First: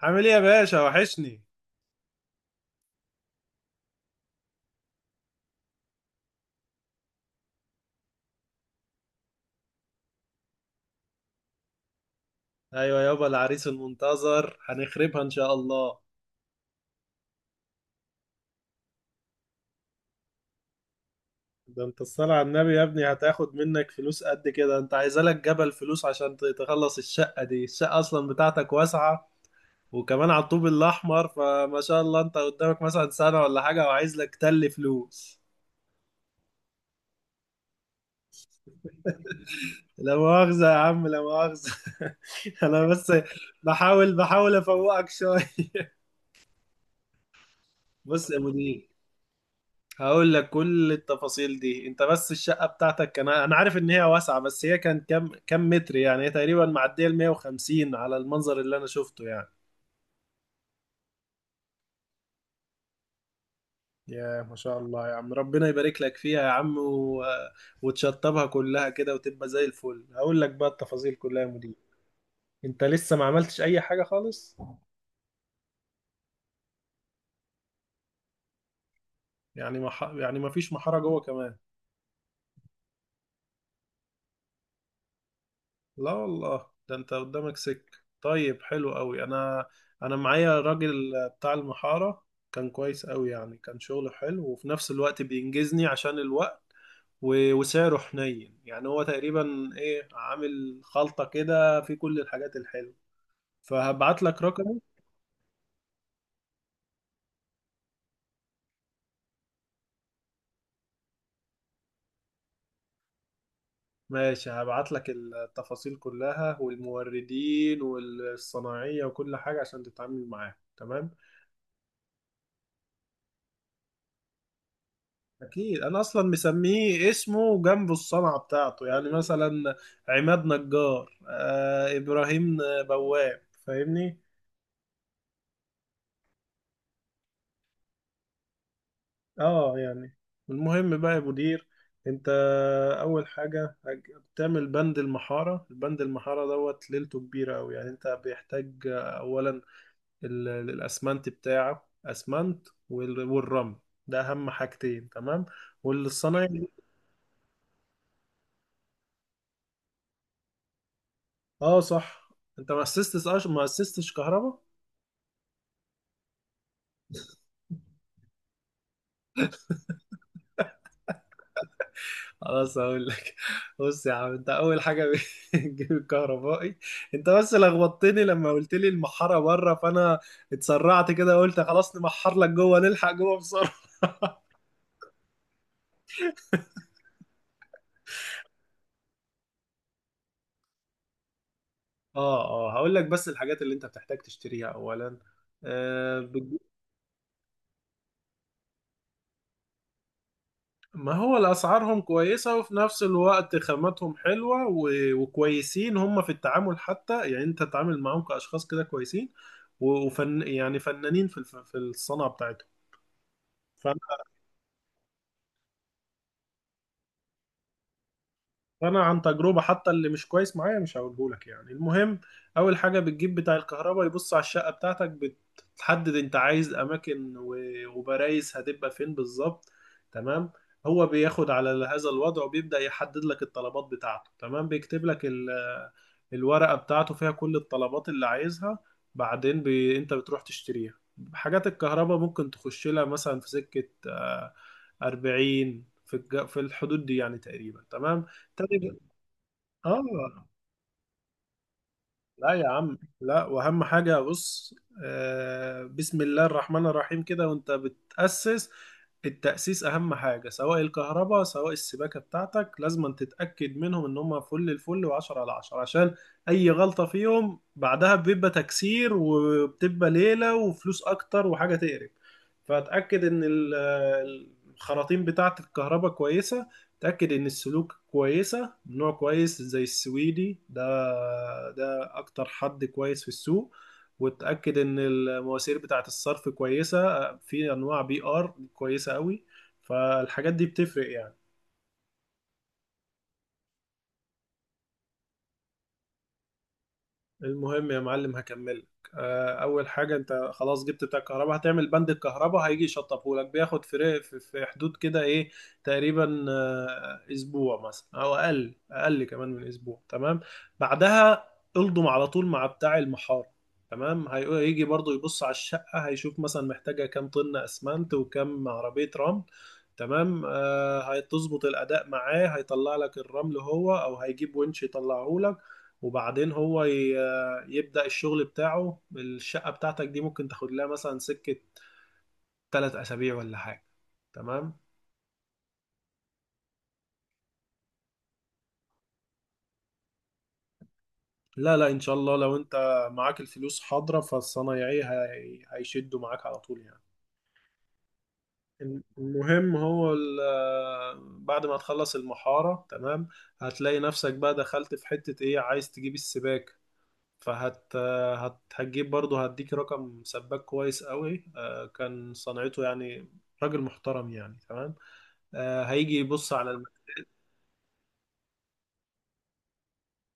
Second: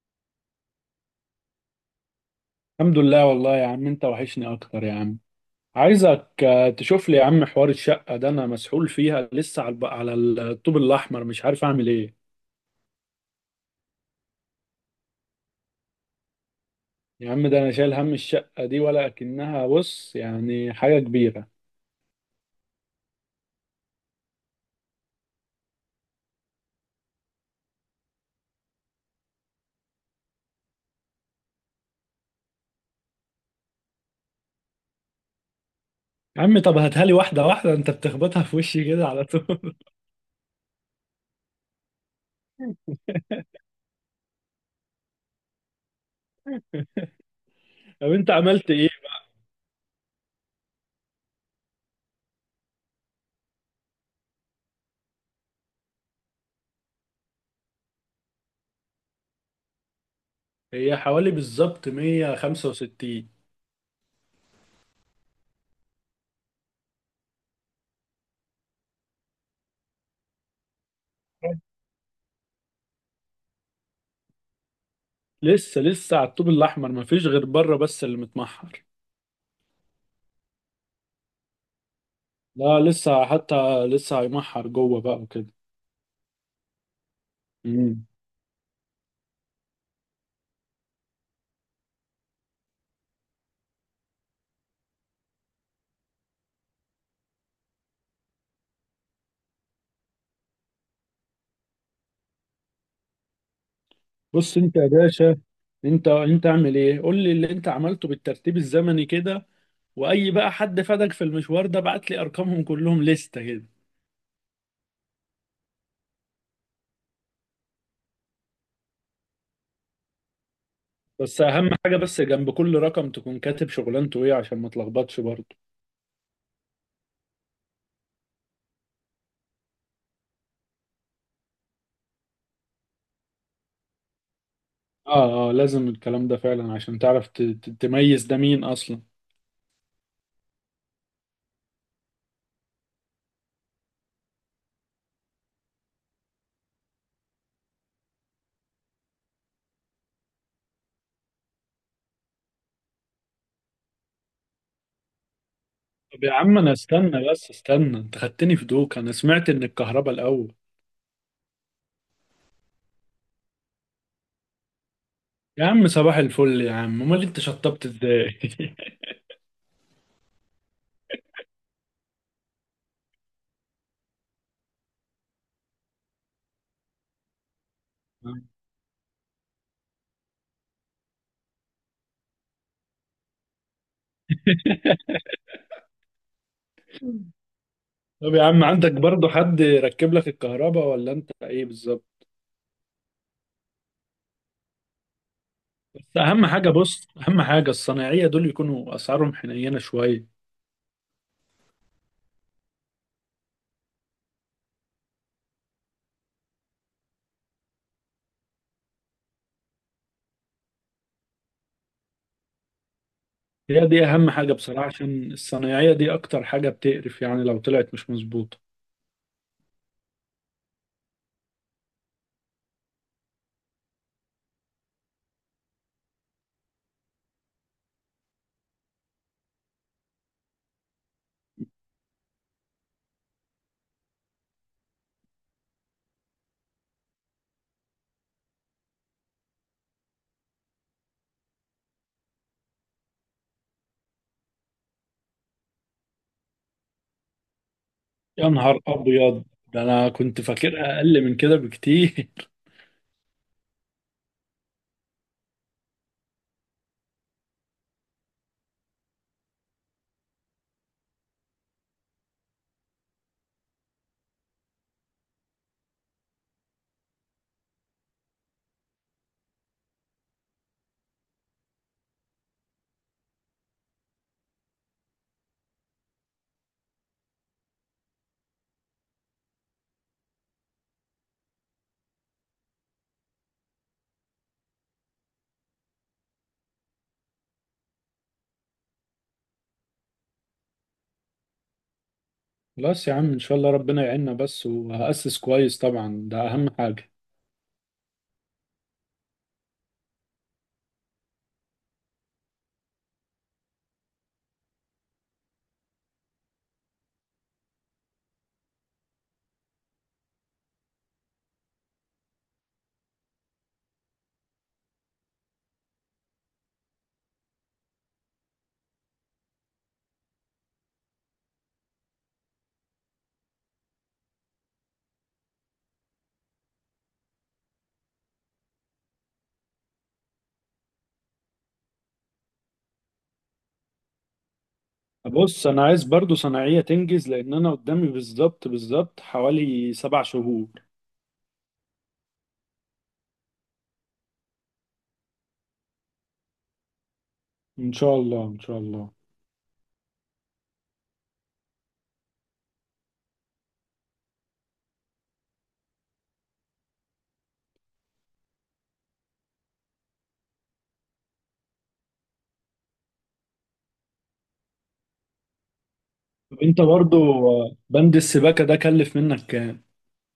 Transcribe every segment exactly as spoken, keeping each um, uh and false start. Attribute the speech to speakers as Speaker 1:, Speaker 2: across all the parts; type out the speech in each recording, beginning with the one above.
Speaker 1: عامل ايه يا باشا؟ وحشني.
Speaker 2: الحمد لله والله يا عم، انت وحشني اكتر يا عم. عايزك، آه، تشوف لي يا عم حوار الشقة ده، انا مسحول فيها لسه على الب- على الطوب الاحمر، مش عارف اعمل ايه.
Speaker 1: ايوه يابا، العريس المنتظر هنخربها ان شاء الله.
Speaker 2: يا عم ده انا شايل هم الشقة دي ولا اكنها، بص يعني حاجة كبيرة.
Speaker 1: ده انت الصلاة على النبي يا ابني هتاخد منك فلوس قد كده؟ انت عايزة لك جبل فلوس عشان ت- تخلص الشقة دي. الشقة اصلا بتاعتك واسعة، وكمان على الطوب الاحمر، فما شاء الله، انت قدامك مثلا سنة ولا حاجة، وعايز لك تل فلوس.
Speaker 2: يا عم طب هاتها لي واحدة واحدة، انت بتخبطها في وشي كده على طول.
Speaker 1: لا مؤاخذة يا عم، لا مؤاخذة. انا بس بحاول بحاول افوقك شوية.
Speaker 2: طب انت
Speaker 1: بص يا
Speaker 2: عملت ايه؟
Speaker 1: مدير، هقول لك كل التفاصيل دي. انت بس الشقة بتاعتك، كان انا عارف ان هي واسعة، بس هي كان كام كام متر يعني؟ هي تقريبا معدية ال مية وخمسين على المنظر اللي انا شفته يعني.
Speaker 2: هي حوالي بالظبط مية وخمسة وستين.
Speaker 1: يا ما شاء الله يا عم، ربنا يبارك لك فيها يا عم، و... وتشطبها كلها كده وتبقى زي الفل. هقول لك بقى التفاصيل كلها يا مدير. انت لسه ما عملتش اي حاجة خالص؟
Speaker 2: لسه لسه على الطوب الاحمر، مفيش غير بره بس اللي متمحر.
Speaker 1: يعني ما ح... يعني ما فيش محارة جوه كمان؟
Speaker 2: لا لسه، حتى لسه هيمحر جوه بقى.
Speaker 1: لا والله، ده انت قدامك
Speaker 2: وكده.
Speaker 1: سك طيب حلو قوي. انا انا معايا راجل بتاع المحارة، كان كويس قوي يعني، كان شغله حلو وفي نفس الوقت بينجزني عشان الوقت، و- وسعره حنين يعني. هو تقريبا ايه، عامل خلطة كده في كل الحاجات الحلوة. فهبعت لك
Speaker 2: بص انت
Speaker 1: رقمه.
Speaker 2: يا باشا، انت انت اعمل ايه، قول لي اللي انت عملته بالترتيب الزمني كده، واي بقى حد فادك في المشوار ده بعت لي ارقامهم كلهم لستة كده.
Speaker 1: ماشي، هبعت لك التفاصيل كلها والموردين والصناعية وكل حاجة عشان تتعامل معاه. تمام،
Speaker 2: بس اهم حاجة، بس جنب كل رقم تكون كاتب شغلانته ايه عشان ما تلخبطش برضه.
Speaker 1: اكيد انا اصلا مسميه اسمه جنبه الصنعه بتاعته، يعني مثلا عماد نجار، آه ابراهيم بواب، فاهمني؟
Speaker 2: اه، اه، لازم الكلام ده فعلا عشان تعرف ت- ت- تميز ده مين اصلا.
Speaker 1: اه يعني المهم بقى يا مدير، انت اول حاجه هج- بتعمل بند المحاره. البند المحاره دوت ليلته كبيره قوي يعني. انت بيحتاج اولا ال- الاسمنت بتاعه، اسمنت وال- والرمل، ده اهم حاجتين تمام،
Speaker 2: طب يا عم
Speaker 1: والصنايعي.
Speaker 2: انا استنى بس استنى، انت خدتني في دوك، انا سمعت ان الكهرباء الاول.
Speaker 1: اه صح، انت ما اسستش ما اسستش كهرباء؟
Speaker 2: يا عم صباح الفل يا عم، امال انت شطبت ازاي؟
Speaker 1: خلاص هقول لك. بص يا عم، انت اول حاجه بتجيب الكهربائي. انت بس لخبطتني لما قلت لي المحاره بره، فانا اتسرعت كده قلت خلاص نمحر لك جوه، نلحق جوه بسرعه.
Speaker 2: طب يا عم، عندك برضو حد يركب لك الكهرباء ولا انت ايه بالظبط؟
Speaker 1: اه اه، هقول لك بس الحاجات اللي انت بتحتاج تشتريها اولا.
Speaker 2: بس
Speaker 1: آه
Speaker 2: اهم
Speaker 1: بتج-
Speaker 2: حاجه، بص اهم حاجه الصنايعيه دول يكونوا اسعارهم حنينه شويه.
Speaker 1: ما هو الاسعارهم كويسه، وفي نفس الوقت خاماتهم حلوه، و- وكويسين هم في التعامل حتى يعني، انت تتعامل معاهم كاشخاص كده كويسين، و- وفن يعني فنانين في الف- في الصنعه بتاعتهم.
Speaker 2: هي دي اهم حاجه بصراحه، عشان الصنايعيه دي اكتر حاجه بتقرف يعني لو طلعت مش مظبوطه.
Speaker 1: انا عن تجربه، حتى اللي مش كويس معايا مش هقوله لك يعني. المهم، اول حاجه بتجيب بتاع الكهرباء يبص على الشقه بتاعتك، بتحدد انت عايز اماكن و- وبرايز هتبقى فين بالظبط. تمام، هو بياخد على هذا الوضع وبيبدا يحدد لك الطلبات بتاعته. تمام، بيكتب لك ال- الورقه بتاعته فيها كل الطلبات اللي عايزها. بعدين بي... انت بتروح تشتريها. حاجات الكهرباء ممكن تخش لها مثلا في سكه، آه، اربعين، في الج... في الحدود دي يعني تقريبا. تمام،
Speaker 2: يا نهار
Speaker 1: تاني.
Speaker 2: ابيض، ده انا كنت
Speaker 1: آه.
Speaker 2: فاكرها اقل من كده بكتير.
Speaker 1: لا يا عم لا، واهم حاجه بص، آه بسم الله الرحمن الرحيم كده وانت بتاسس. التاسيس اهم حاجه، سواء الكهرباء سواء السباكه بتاعتك، لازم تتاكد منهم ان هم فل الفل، وعشرة على عشرة، عشان اي غلطه فيهم بعدها بيبقى تكسير وبتبقى ليله وفلوس اكتر وحاجه تقرف. فاتاكد ان ال- الخراطيم بتاعه الكهرباء كويسه، اتاكد ان السلوك كويسه نوع كويس زي السويدي ده، اكتر حد كويس في السوق. وتأكد ان المواسير بتاعة الصرف كويسة، في انواع بي ار كويسة قوي، فالحاجات دي بتفرق يعني.
Speaker 2: خلاص يا عم ان شاء الله ربنا يعيننا بس، وهأسس كويس طبعا، ده اهم حاجه.
Speaker 1: المهم يا معلم، هكملك. آه، اول حاجه انت خلاص جبت بتاع الكهرباء، هتعمل بند الكهرباء. هيجي يشطبهولك بياخد فرق في في حدود كده ايه، تقريبا آه، اسبوع مثلا، او اقل، اقل كمان من اسبوع. تمام، بعدها الضم على طول مع بتاع المحار. تمام، هي- هيجي برضو يبص على الشقه، هيشوف مثلا محتاجه كام طن اسمنت وكام عربيه رمل. تمام، آه، هتظبط الاداء معاه، هيطلع لك الرمل هو، او هيجيب ونش يطلعه لك. وبعدين هو ي... يبدأ الشغل بتاعه. الشقة بتاعتك دي ممكن تاخد لها مثلا سكة تلات أسابيع ولا حاجة. تمام،
Speaker 2: بص انا عايز برضو صناعيه تنجز لان انا قدامي بالظبط بالظبط حوالي سبع شهور.
Speaker 1: لا لا إن شاء الله، لو أنت معاك الفلوس حاضرة، فالصنايعي هي- هيشدوا معاك على طول يعني.
Speaker 2: ان شاء الله ان شاء الله.
Speaker 1: المهم، هو ال- بعد ما تخلص المحارة تمام، هتلاقي نفسك بقى دخلت في حتة ايه، عايز تجيب السباك. فهت هت هتجيب برضه، هديك رقم سباك كويس قوي. آه، كان صنعته يعني راجل محترم يعني. تمام، آه، هيجي يبص
Speaker 2: طب انت
Speaker 1: على،
Speaker 2: برضو، بند السباكة ده كلف منك كام؟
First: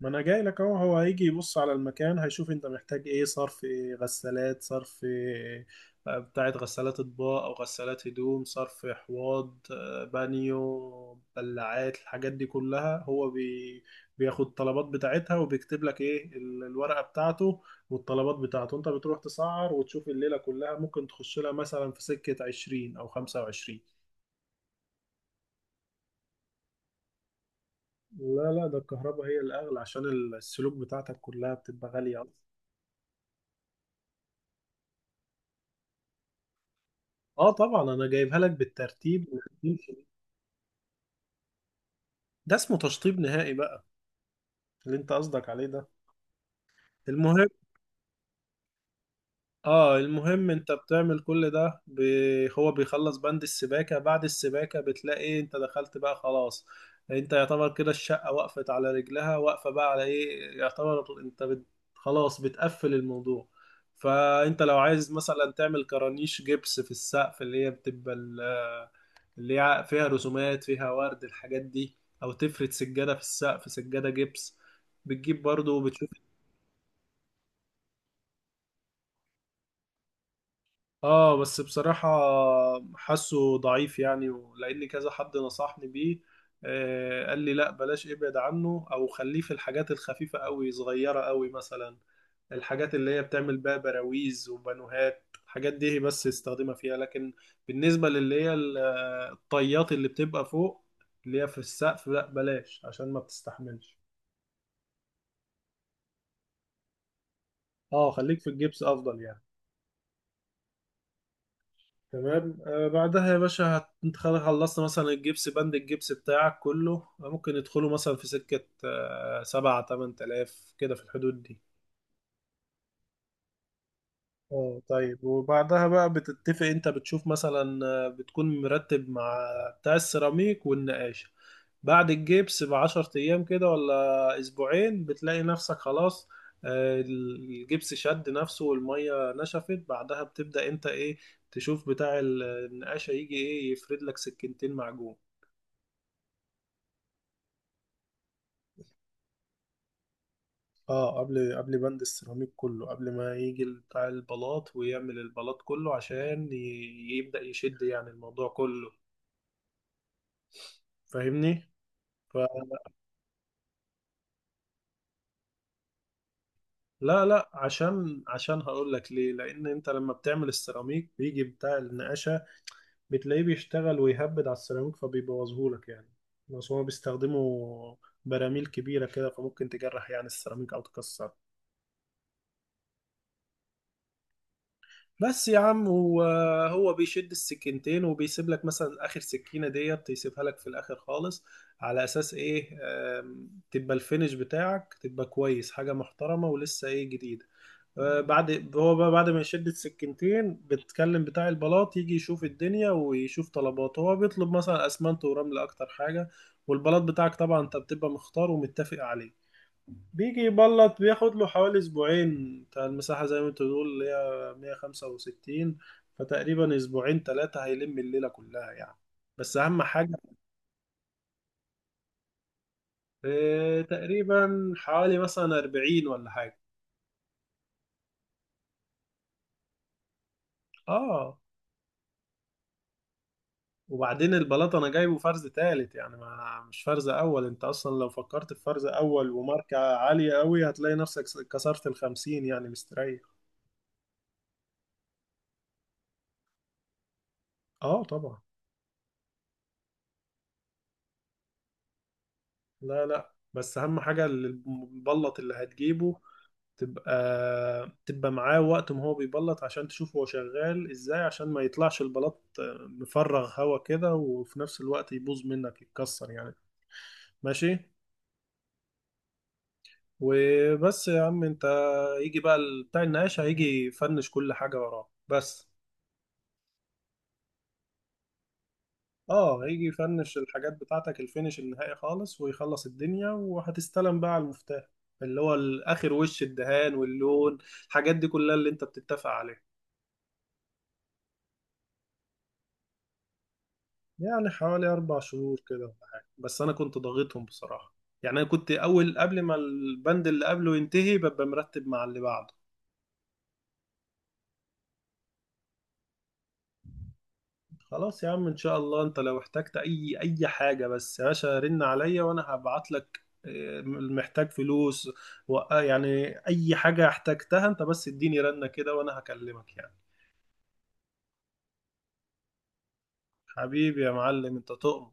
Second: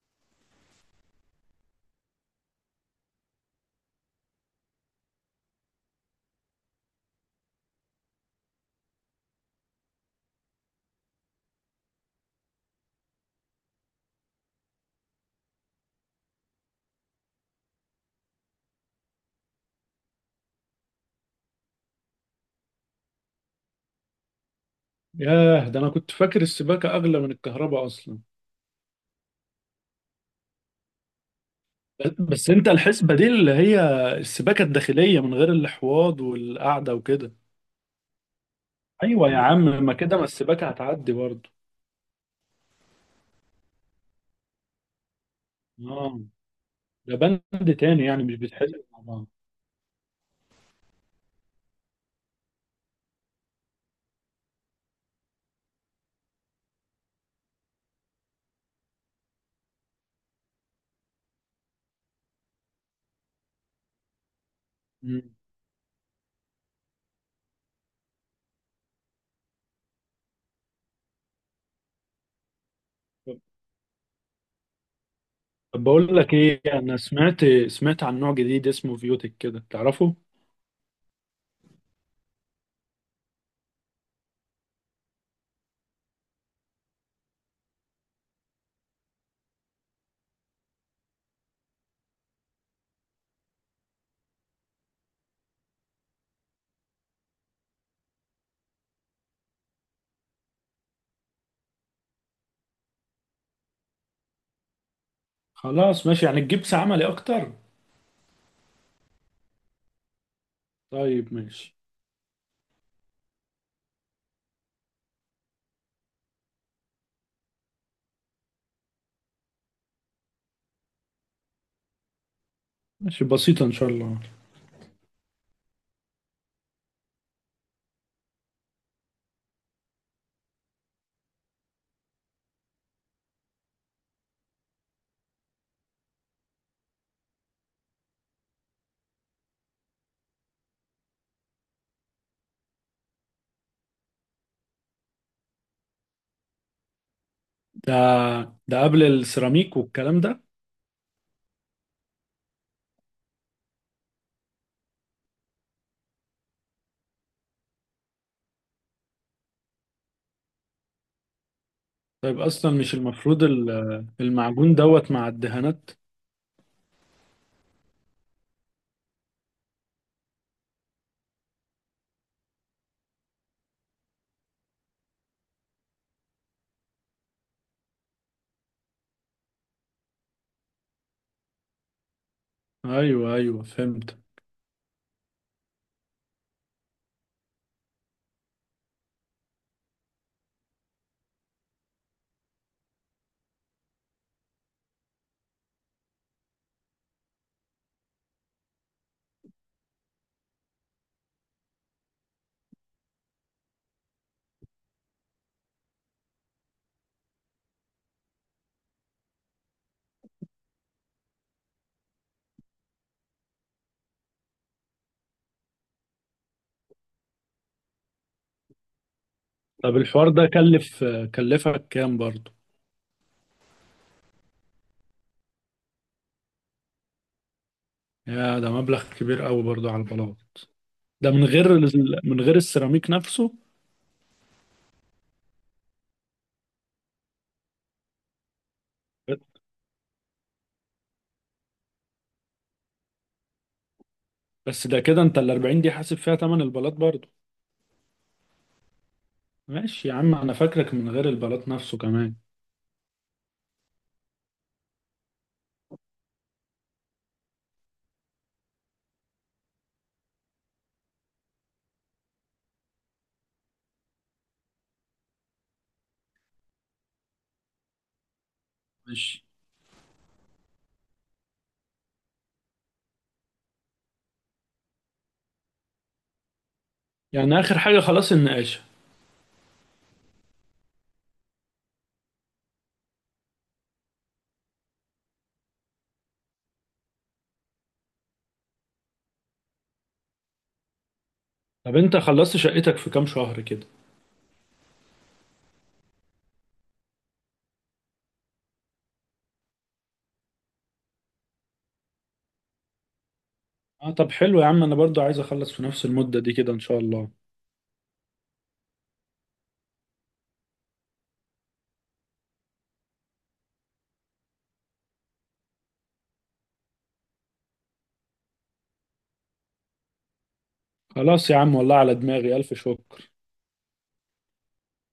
Speaker 1: ما انا جاي لك اهو. هو هيجي يبص على المكان، هيشوف انت محتاج ايه، صرف إيه، غسالات، صرف إيه، بتاعت غسالات اطباق او غسالات هدوم، صرف حواض، آه، بانيو، بلعات، الحاجات دي كلها هو بي بياخد الطلبات بتاعتها، وبيكتب لك ايه ال- الورقة بتاعته والطلبات بتاعته. انت بتروح تسعر، وتشوف الليلة كلها ممكن تخش لها مثلا في سكة عشرين او خمسة وعشرين.
Speaker 2: ياه، ده انا كنت فاكر السباكة اغلى من الكهرباء اصلا.
Speaker 1: لا لا، ده الكهرباء هي الاغلى، عشان السلوك بتاعتك كلها بتبقى
Speaker 2: ب-
Speaker 1: غالية.
Speaker 2: بس انت الحسبة دي اللي هي السباكة الداخلية من غير الحواض والقعدة وكده.
Speaker 1: اه طبعا، انا جايبها لك
Speaker 2: ايوه
Speaker 1: بالترتيب.
Speaker 2: يا عم، ما كده ما السباكة هتعدي برضو.
Speaker 1: ده اسمه تشطيب نهائي بقى، اللي انت قصدك عليه ده.
Speaker 2: اه، ده
Speaker 1: المهم،
Speaker 2: بند تاني يعني مش بيتحسب مع بعض.
Speaker 1: اه المهم انت بتعمل كل ده ب... هو بيخلص بند السباكة. بعد السباكة بتلاقي انت دخلت بقى خلاص. انت يعتبر كده الشقة وقفت على رجلها، واقفة بقى على ايه، يعتبر انت بت... خلاص بتقفل الموضوع. فانت لو عايز
Speaker 2: مم.
Speaker 1: مثلا تعمل كرانيش جبس في السقف، اللي هي بتبقى ال- اللي يع- فيها رسومات، فيها ورد، الحاجات دي، او تفرد سجادة في
Speaker 2: طب
Speaker 1: السقف، سجادة جبس، بتجيب برضو
Speaker 2: طب
Speaker 1: وبتشوف.
Speaker 2: بقول لك ايه، انا سمعت سمعت عن نوع جديد اسمه فيوتك كده، تعرفه؟
Speaker 1: اه بس بصراحة حاسه ضعيف يعني، لان كذا حد نصحني بيه، آه قال لي لا بلاش، ابعد عنه او خليه في الحاجات الخفيفة قوي، صغيرة قوي، مثلا الحاجات اللي هي بتعمل بقى براويز وبانوهات، الحاجات دي بس يستخدمها فيها. لكن بالنسبة للي هي ال- آه، الطيات اللي بتبقى فوق، اللي هي في السقف، لا بلاش، عشان ما بتستحملش.
Speaker 2: خلاص ماشي، يعني تجيب عملي اكتر؟
Speaker 1: اه خليك في الجبس افضل يعني.
Speaker 2: طيب ماشي.
Speaker 1: تمام، آه بعدها يا باشا هت- انت خلاص خلصت مثلا الجبس، بند الجبس بتاعك كله ممكن يدخلوا مثلا في سكة آه سبعة تمن تلاف كده، في الحدود دي.
Speaker 2: ماشي بسيطة ان شاء الله.
Speaker 1: اه طيب، وبعدها بقى بتتفق، انت بتشوف مثلا، آه، بتكون مرتب مع بتاع السيراميك والنقاش. بعد الجبس بعشر أيام كده ولا أسبوعين، بتلاقي نفسك خلاص، آه، الجبس شد نفسه والمية نشفت. بعدها بتبدأ أنت إيه، تشوف بتاع ال- النقاشة. يجي إيه، يفرد لك سكينتين معجون.
Speaker 2: ده ده قبل السيراميك والكلام ده؟
Speaker 1: اه قبل قبل بند السيراميك كله، قبل ما يجي بتاع البلاط ويعمل البلاط كله، عشان ي- يبدأ يشد يعني الموضوع كله، فاهمني؟ ف...
Speaker 2: طيب اصلا مش المفروض ال- المعجون دوت مع الدهانات؟
Speaker 1: لا لا، عشان عشان هقول لك ليه. لان انت لما بتعمل السيراميك، بيجي بتاع النقاشه بتلاقيه بيشتغل ويهبد على السيراميك، فبيبوظهولك يعني. بس هما بيستخدموا براميل كبيرة كده، فممكن تجرح يعني السيراميك أو تكسر.
Speaker 2: ايوه، ايوه، فهمت.
Speaker 1: بس يا عم، هو هو بيشد السكينتين، وبيسيب لك مثلا آخر سكينة ديت يسيبها لك في الآخر خالص، على أساس إيه، آم، تبقى الفينش بتاعك تبقى كويس، حاجة محترمة ولسه إيه، جديدة. آه، بعد هو بقى بعد ما يشد السكينتين، بتكلم بتاع البلاط يجي يشوف الدنيا ويشوف طلباته. هو بيطلب مثلا اسمنت ورمل اكتر حاجة. والبلاط بتاعك طبعا انت بتبقى مختار ومتفق عليه. بيجي يبلط، بياخد له حوالي اسبوعين. بتاع المساحة زي ما انت بتقول اللي هي مية وخمسة وستين، فتقريبا اسبوعين ثلاثة هيلم الليلة كلها يعني، بس اهم
Speaker 2: طب
Speaker 1: حاجة.
Speaker 2: الحوار ده كلف كلفك كام برضو؟
Speaker 1: آه، تقريبا حوالي مثلا اربعين ولا حاجة.
Speaker 2: يا، ده مبلغ كبير قوي برضو على البلاط. ده
Speaker 1: اه،
Speaker 2: من غير ال- من غير السيراميك نفسه.
Speaker 1: وبعدين البلاط انا جايبه فرز تالت، يعني ما مش فرز اول. انت اصلا لو فكرت في فرز اول وماركة عالية قوي، هتلاقي نفسك كسرت الخمسين يعني مستريح.
Speaker 2: بس ده كده، انت ال اربعين دي حاسب فيها تمن البلاط برضو؟
Speaker 1: اه طبعا.
Speaker 2: ماشي يا عم، انا فاكرك من غير البلاط نفسه كمان.
Speaker 1: لا لا، بس اهم حاجة البلط اللي هتجيبه، تبقى تبقى معاه وقت ما هو بيبلط، عشان تشوف هو شغال ازاي، عشان ما يطلعش البلاط مفرغ هوا كده، وفي نفس الوقت يبوظ منك يتكسر يعني. ماشي،
Speaker 2: ماشي،
Speaker 1: وبس يا عم انت، يجي بقى ال- بتاع النقاش، هيجي يفنش كل حاجة وراه بس.
Speaker 2: يعني اخر حاجة خلاص النقاشة؟
Speaker 1: اه هيجي يفنش الحاجات بتاعتك الفينش النهائي خالص، ويخلص الدنيا وهتستلم بقى على المفتاح، اللي هو الاخر وش الدهان واللون، الحاجات دي كلها اللي انت بتتفق عليها.
Speaker 2: طب انت خلصت شقتك في كام شهر كده؟
Speaker 1: يعني حوالي اربع شهور كده ولا حاجة، بس انا كنت ضاغطهم بصراحة. يعني انا كنت اول قبل ما البند اللي قبله ينتهي، ببقى مرتب مع اللي بعده.
Speaker 2: اه طب حلو يا عم، انا برضو عايز اخلص في نفس المدة دي كده ان شاء الله.
Speaker 1: خلاص يا عم ان شاء الله، انت لو احتجت اي اي حاجه بس يا باشا، رن عليا وانا هبعت لك. آه، محتاج فلوس، و آه، يعني اي حاجه احتجتها انت، بس اديني رنه كده وانا هكلمك يعني.
Speaker 2: خلاص يا عم، والله على دماغي الف شكر.
Speaker 1: حبيبي يا معلم، انت تؤمن.